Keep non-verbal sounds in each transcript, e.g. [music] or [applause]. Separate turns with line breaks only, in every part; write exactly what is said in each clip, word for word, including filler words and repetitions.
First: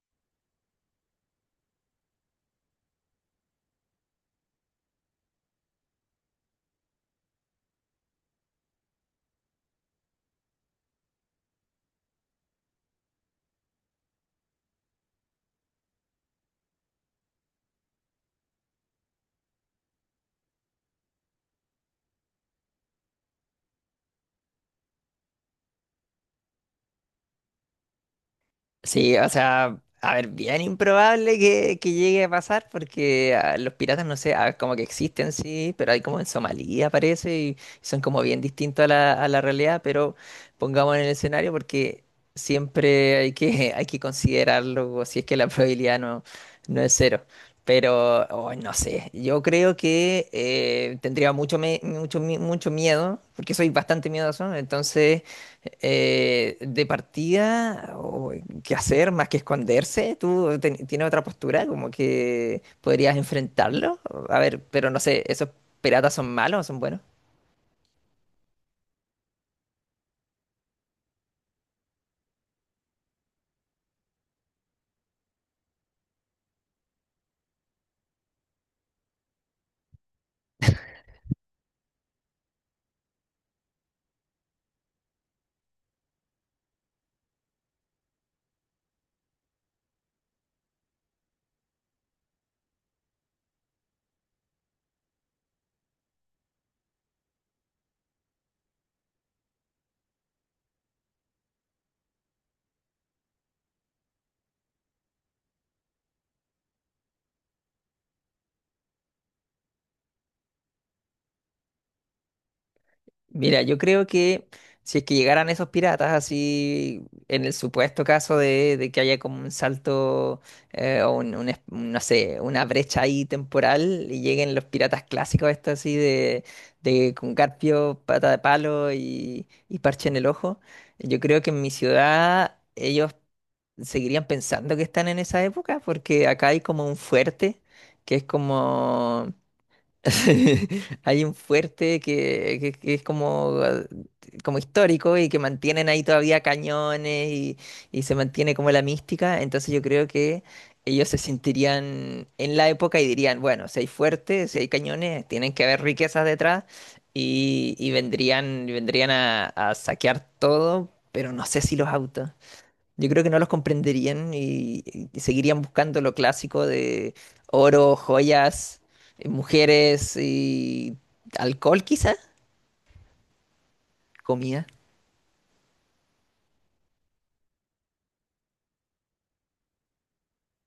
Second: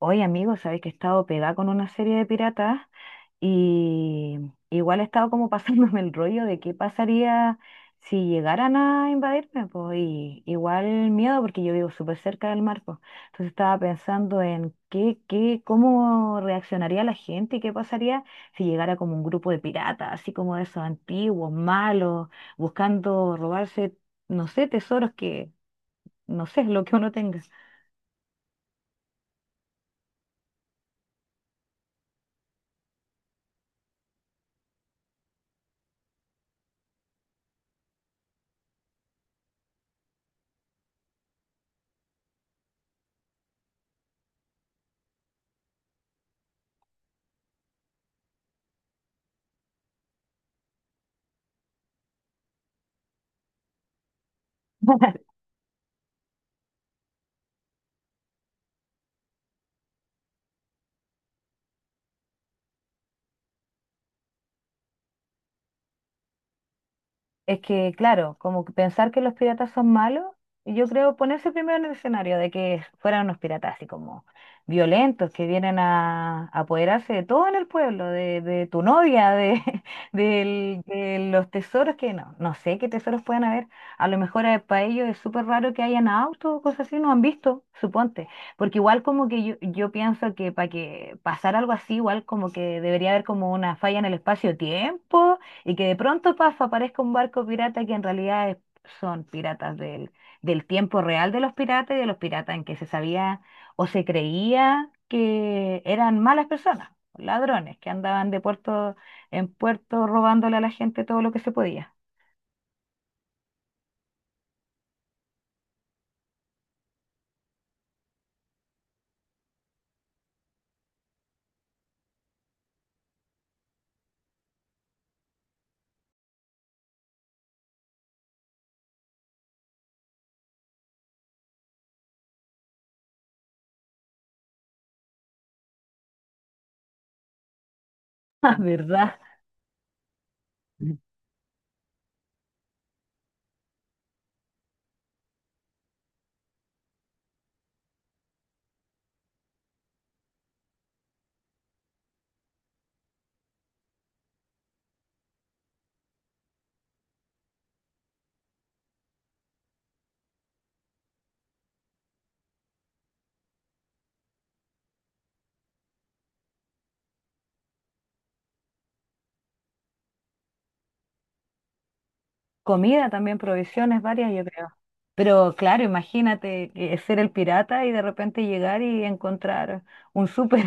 Oye, amigos, sabéis que he estado pegada con una serie de piratas y igual he estado como [laughs] pasándome el rollo de qué pasaría si llegaran a invadirme, pues, y igual miedo porque yo vivo súper cerca del mar, pues. Entonces estaba pensando en qué, qué, cómo reaccionaría la gente y qué pasaría si llegara como un grupo de piratas, así como de esos antiguos, malos, buscando robarse, no sé, tesoros que, no sé, lo que uno tenga.
Sí, o sea, a ver, bien improbable que, que llegue a pasar porque ah, los piratas, no sé, ah, como que existen, sí, pero hay como en Somalia, parece, y son como bien distintos a la, a la realidad, pero pongamos en el escenario porque siempre hay que, [laughs] hay que considerarlo, o si es que la probabilidad no, no es cero. Pero, oh, no sé, yo creo que eh, tendría mucho, me- mucho, mi- mucho miedo, porque soy bastante miedoso. Entonces
[laughs]
eh, de partida, o ¿qué hacer más que esconderse? ¿Tú ten- tienes otra postura como que podrías enfrentarlo? A ver, pero no sé, ¿esos piratas son malos o son buenos?
Es que, claro, como que pensar que los piratas son malos, y yo creo ponerse primero en el escenario de que fueran unos piratas así como violentos, que vienen a, a apoderarse de todo en el pueblo, de, de tu novia, de, [laughs] del- de los tesoros que no, no sé qué tesoros puedan haber. A lo mejor eh, para ellos es súper raro que hayan autos o cosas así, no han visto, suponte. Porque igual como que yo, yo pienso que para que pasara algo así, igual como que debería haber como una falla en el espacio-tiempo y que de pronto, paf, aparezca un barco pirata que en realidad es- son piratas del, del tiempo real de los piratas y de los piratas en que se sabía o se creía que eran malas personas, ladrones que andaban de puerto en puerto robándole a la gente todo lo que se podía. [laughs]
Mira, yo creo que si es que llegaran esos piratas así, en el supuesto caso de, de que haya como un salto, eh, o un, un es- no sé, una brecha ahí temporal, y lleguen los piratas clásicos estos así de, de con garfio, pata de palo y, y parche en el ojo, yo creo que en mi ciudad ellos seguirían pensando que están en esa época, porque acá hay como un fuerte que es
Ah, ¿verdad?
como... [laughs] Hay un fuerte que, que- que es como, ah, como histórico, y que mantienen ahí todavía cañones, y, y se mantiene como la mística. Entonces yo creo que ellos se sentirían en la época y dirían, bueno, si hay fuertes, si hay cañones, tienen que haber riquezas detrás, y, y vendrían, vendrían a, a saquear todo, pero no sé si los autos. Yo creo que no los comprenderían, y, y seguirían buscando lo clásico de oro, joyas, eh, mujeres y alcohol, quizá,
Comida también, provisiones varias, yo
comida.
creo. Pero claro, imagínate que ser el pirata y de repente llegar y encontrar un súper.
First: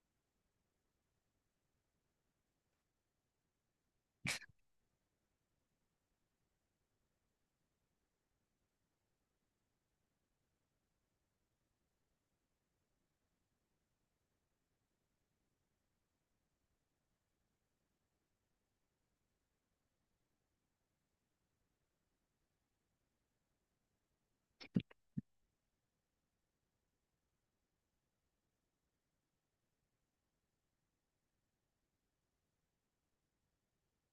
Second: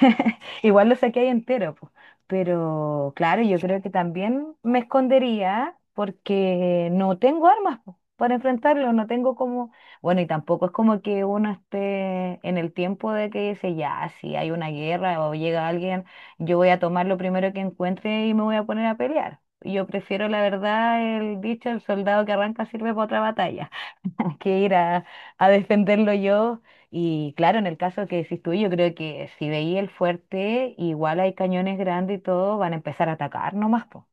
[laughs] Igual lo saqué ahí entero, po. Pero claro, yo creo que también me escondería porque no tengo armas, po, para enfrentarlo, no tengo como... Bueno, y tampoco es como que uno esté en el tiempo de que dice, ya, si hay una guerra o llega alguien, yo voy a tomar lo primero que encuentre y me voy a poner a pelear. Yo prefiero, la verdad, el dicho, el soldado que arranca sirve para otra batalla, [laughs] que ir a, a defenderlo yo. Y claro, en el caso que decís tú, yo creo que si veía el fuerte, igual hay cañones grandes y todo, van a empezar a atacar nomás, po.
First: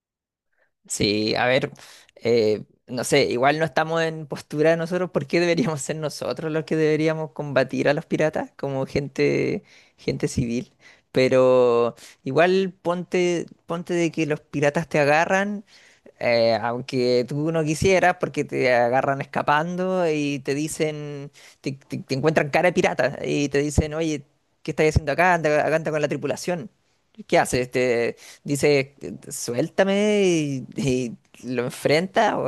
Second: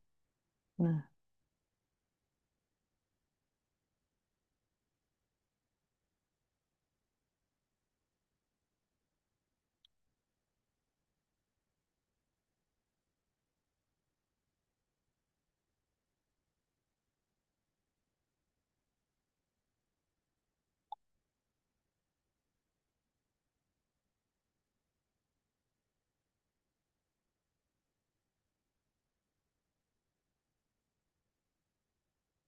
No.
Sí, a ver, eh, no sé, igual no estamos en postura de nosotros. ¿Por qué deberíamos ser nosotros los que deberíamos combatir a los piratas como gente, gente civil? Pero igual ponte, ponte de que los piratas te agarran. Eh, aunque tú no quisieras, porque te agarran escapando y te dicen, te, te- te encuentran cara de pirata y te dicen, oye, ¿qué estás haciendo acá? Anda, acá anda con la tripulación. ¿Qué haces? Te dice, suéltame, y, y lo enfrentas, o,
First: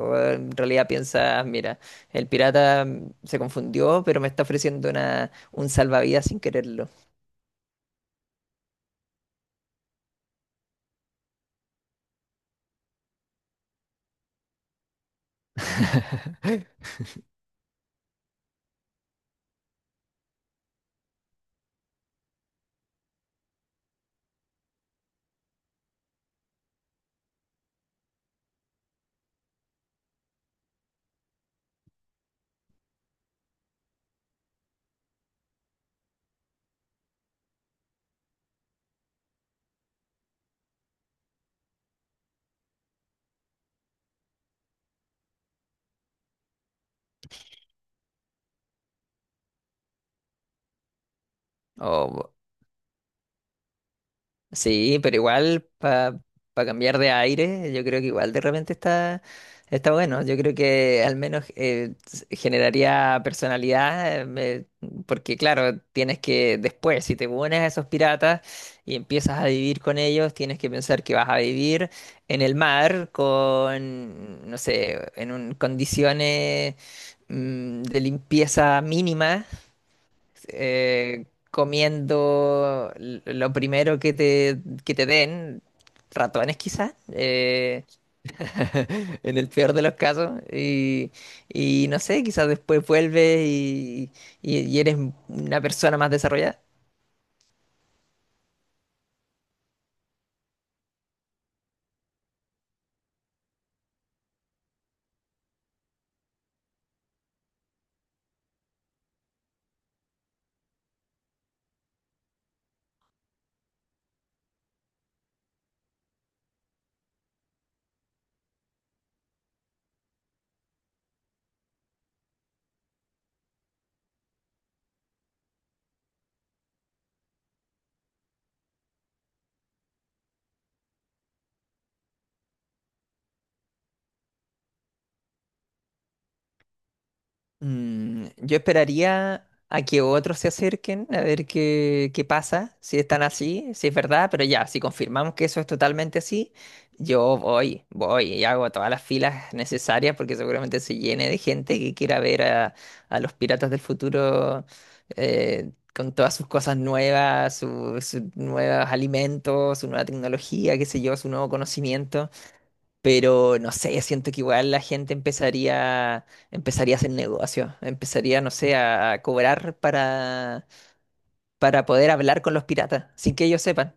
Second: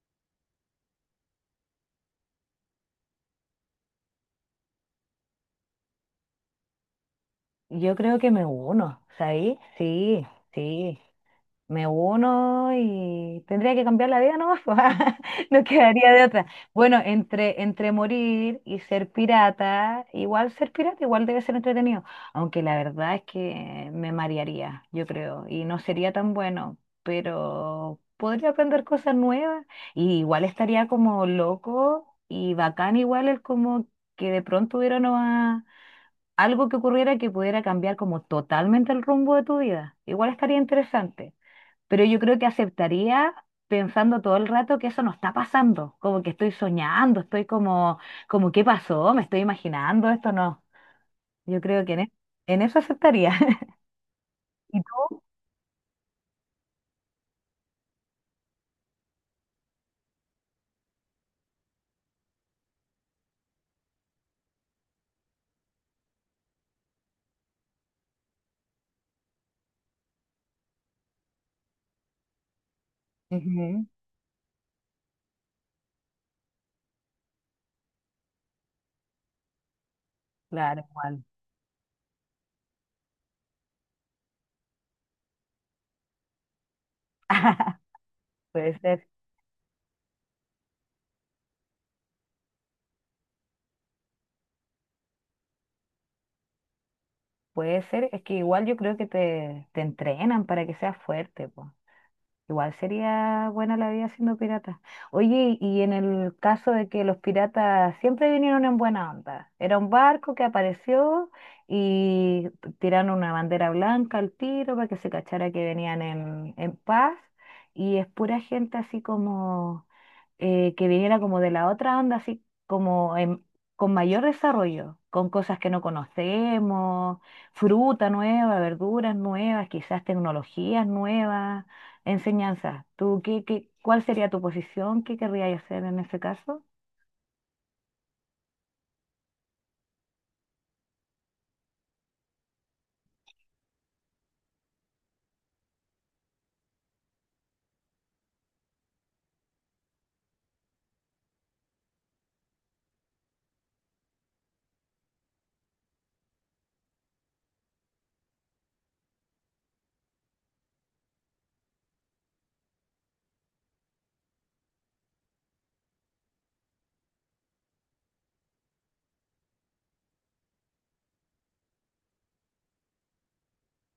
o en realidad piensas, mira, el pirata se confundió, pero me está ofreciendo una, un salvavidas sin quererlo.
Yo creo que me uno, ¿sabéis? Sí, sí. Me uno y tendría que cambiar la vida nomás, pues, [laughs] no quedaría de otra. Bueno, entre, entre morir y ser pirata, igual ser pirata, igual debe ser entretenido, aunque la verdad es que me marearía, yo creo, y no sería tan bueno, pero podría aprender cosas nuevas y igual estaría como loco y bacán igual el como que de pronto hubiera una- algo que ocurriera que pudiera cambiar como totalmente el rumbo de tu vida. Igual estaría interesante pero yo creo que aceptaría pensando todo el rato que eso no está pasando, como que estoy soñando, estoy como, como ¿qué pasó? Me estoy imaginando, esto no. Yo creo que en, e- en eso aceptaría. [laughs] ¿Y
Sí, pero
tú?
igual para cambiar de aire, yo creo que igual de repente está, está bueno. Yo creo que al menos eh, s- generaría personalidad, eh, me- porque claro, tienes que después, si te unes a esos piratas y empiezas a vivir con ellos, tienes que pensar que vas a vivir en el mar
Ujú.
con, no sé, en un- condiciones mm, de limpieza mínima,
Claro, igual.
eh, comiendo l- lo primero que te, que te den, ratones quizás,
[laughs]
eh,
Puede ser,
[laughs] en el peor de los casos, y, y no sé, quizás después vuelves y, y- y eres una persona más desarrollada.
puede ser. Es que igual yo creo que te, te entrenan para que seas fuerte, po. Igual sería buena la vida siendo pirata. Oye, y en el caso de que los piratas siempre vinieron en buena onda, era un barco que apareció y tiraron una bandera blanca al tiro para que se cachara que venían en, en paz y es pura gente así como eh, que viniera como de la otra onda, así como en- con mayor desarrollo, con cosas que no conocemos, fruta nueva, verduras nuevas, quizás tecnologías nuevas. Enseñanza. ¿Tú qué, qué, cuál sería tu posición? ¿Qué querrías hacer en ese caso?
Mm, yo esperaría a que otros se acerquen a ver qué, qué pasa, si están así, si es verdad, pero ya, si confirmamos que eso es totalmente así, yo voy, voy y hago todas las filas necesarias, porque seguramente se llene de gente que quiera ver a, a los piratas del futuro, eh, con todas sus cosas nuevas, su- sus nuevos alimentos, su nueva tecnología, qué sé yo, su nuevo conocimiento. Pero no sé, siento que igual la gente empezaría, empezaría a hacer negocio, empezaría, no sé, a, a cobrar para, para poder hablar con los piratas, sin que ellos sepan.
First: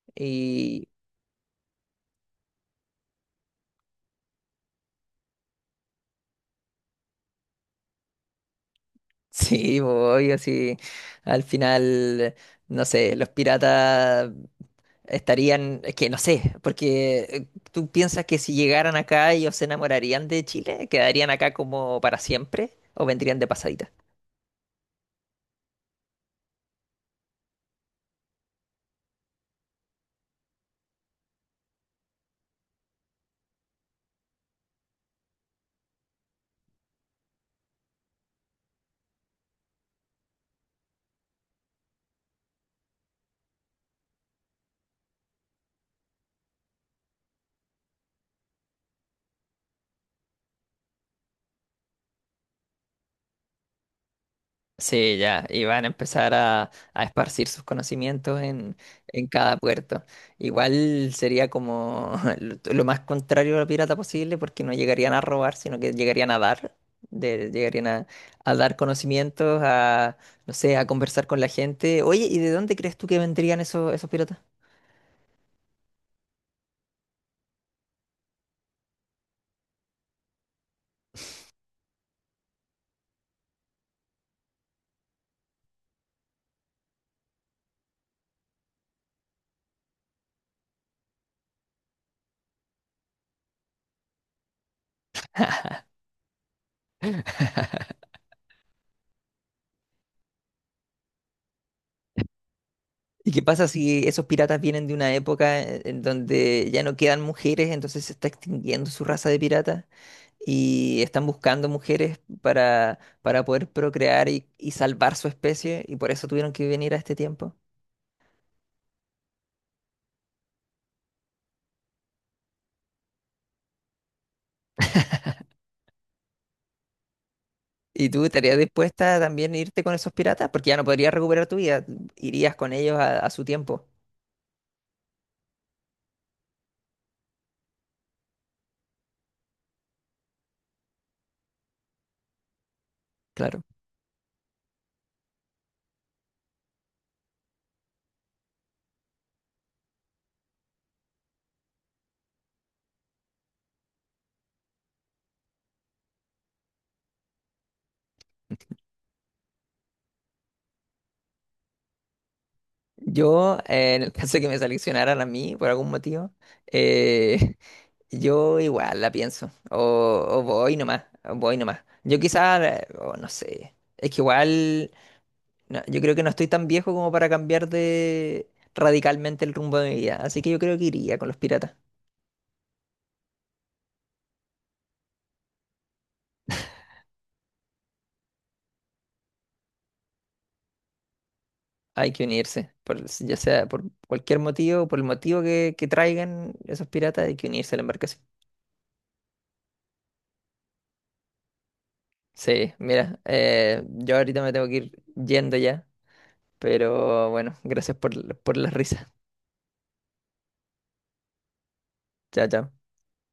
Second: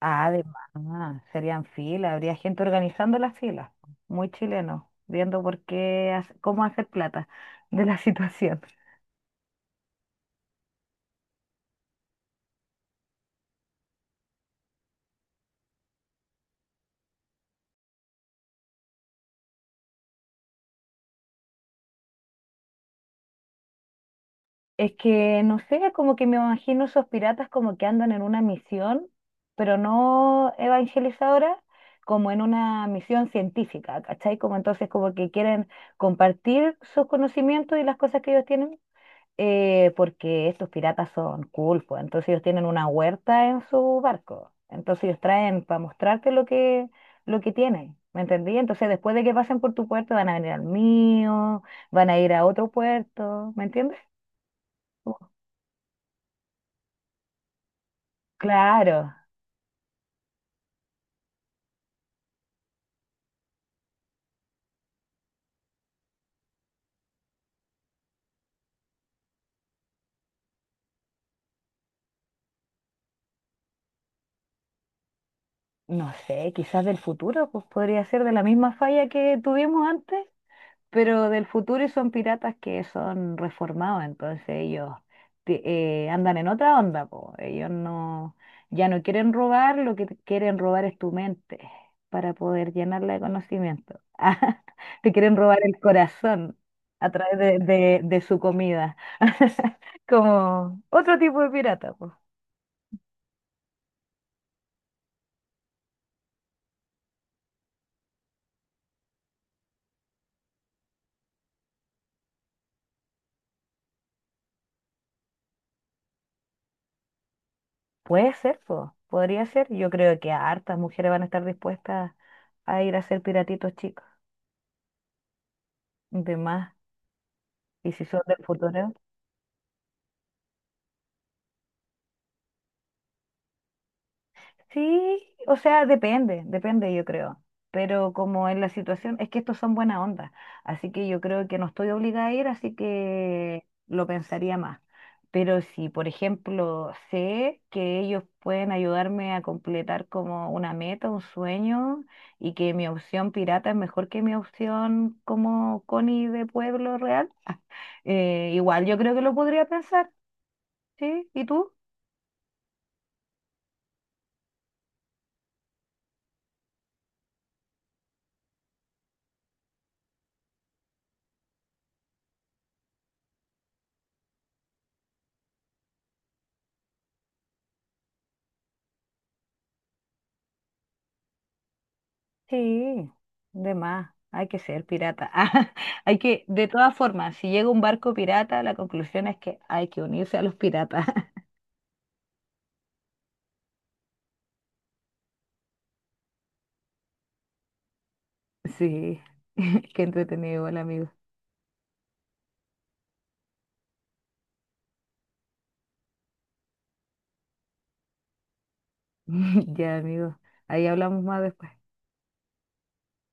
Ah,
Y
además, serían filas, habría gente organizando las filas, muy chileno, viendo por qué, hace- cómo hacer plata de la [laughs] situación.
[laughs] sí, voy así, al final, no sé, los piratas estarían, es que no sé, porque eh, tú piensas que si llegaran acá ellos se enamorarían de Chile, quedarían acá como para siempre o vendrían de pasadita.
Es que, no sé, como que me imagino esos piratas como que andan en una misión, pero no evangelizadora, como en una misión científica, ¿cachai? Como entonces como que quieren compartir sus conocimientos y las cosas que ellos tienen eh, porque estos piratas son cool, pues, entonces ellos tienen una huerta en su barco, entonces ellos traen para mostrarte lo que, lo que tienen, ¿me entendí? Entonces después de que pasen por tu puerto van a venir al mío, van a ir a otro puerto, ¿me entiendes?
Sí,
Como,
ya, y van a empezar a, a esparcir sus conocimientos en,
claro,
en cada puerto. Igual sería como [laughs] lo, lo más contrario a lo pirata posible, porque no llegarían a robar, sino que llegarían a dar, de- llegarían a, a dar conocimientos, a, no sé, a conversar con la gente. Oye, ¿y de dónde crees tú que vendrían esos, esos piratas?
no sé, quizás del futuro, pues podría ser de la misma falla que tuvimos antes. Pero del futuro y son piratas que son reformados, entonces ellos ti- eh, andan en otra onda, po. Ellos no, ya no quieren robar, lo que te quieren robar es tu mente para poder llenarla de conocimiento. [laughs] Ah, te quieren robar el corazón a través de, de- de su comida, [laughs] como otro tipo de pirata, po.
¿Y qué pasa si esos piratas vienen de una época en en donde ya no quedan mujeres, entonces se está extinguiendo su raza de piratas? Y están buscando mujeres para, para poder procrear y, y salvar su especie, y por eso tuvieron que venir a este tiempo.
Puede ser, po. Podría ser. Yo creo que hartas mujeres van a estar dispuestas a ir a ser piratitos chicos, de más. Y si
¿Y
son
tú
del
estarías
futuro.
dispuesta también a irte con esos piratas? Porque ya no podrías recuperar tu vida, irías con ellos a, a su tiempo,
Sí, o sea, depende, depende, yo creo. Pero como en la situación, es que estos son buena onda. Así que yo creo que no estoy obligada a ir, así
claro.
que lo pensaría más. Pero si, por ejemplo, sé que ellos pueden ayudarme a completar como una meta, un sueño, y que mi opción pirata es mejor que mi opción como Connie de pueblo real, [laughs] eh, igual yo creo que lo podría pensar, ¿sí? ¿Y tú?
Yo, eh, en el caso de que me seleccionaran a mí por algún motivo, eh, [laughs] yo igual la pienso, o, o voy nomás, o voy nomás. Yo quizás, eh, o no sé, es que igual... No, yo creo que no estoy tan viejo como para cambiar de radicalmente el rumbo de mi vida, así que yo creo que iría con los piratas.
Sí, de más, hay que ser pirata. [laughs] Ah, hay que, de todas formas, si llega un barco pirata, la conclusión es que hay que unirse a los piratas. [laughs]
Hay que unirse, por- ya sea por cualquier motivo, por el motivo que, que traigan esos piratas, hay que unirse a la embarcación.
Sí, [laughs] qué entretenido, igual, amigo.
Sí, mira, eh, yo ahorita me tengo que ir yendo ya, pero bueno, gracias por, por las risas.
[laughs] Ya, amigo, ahí hablamos más después.
Chao, chao.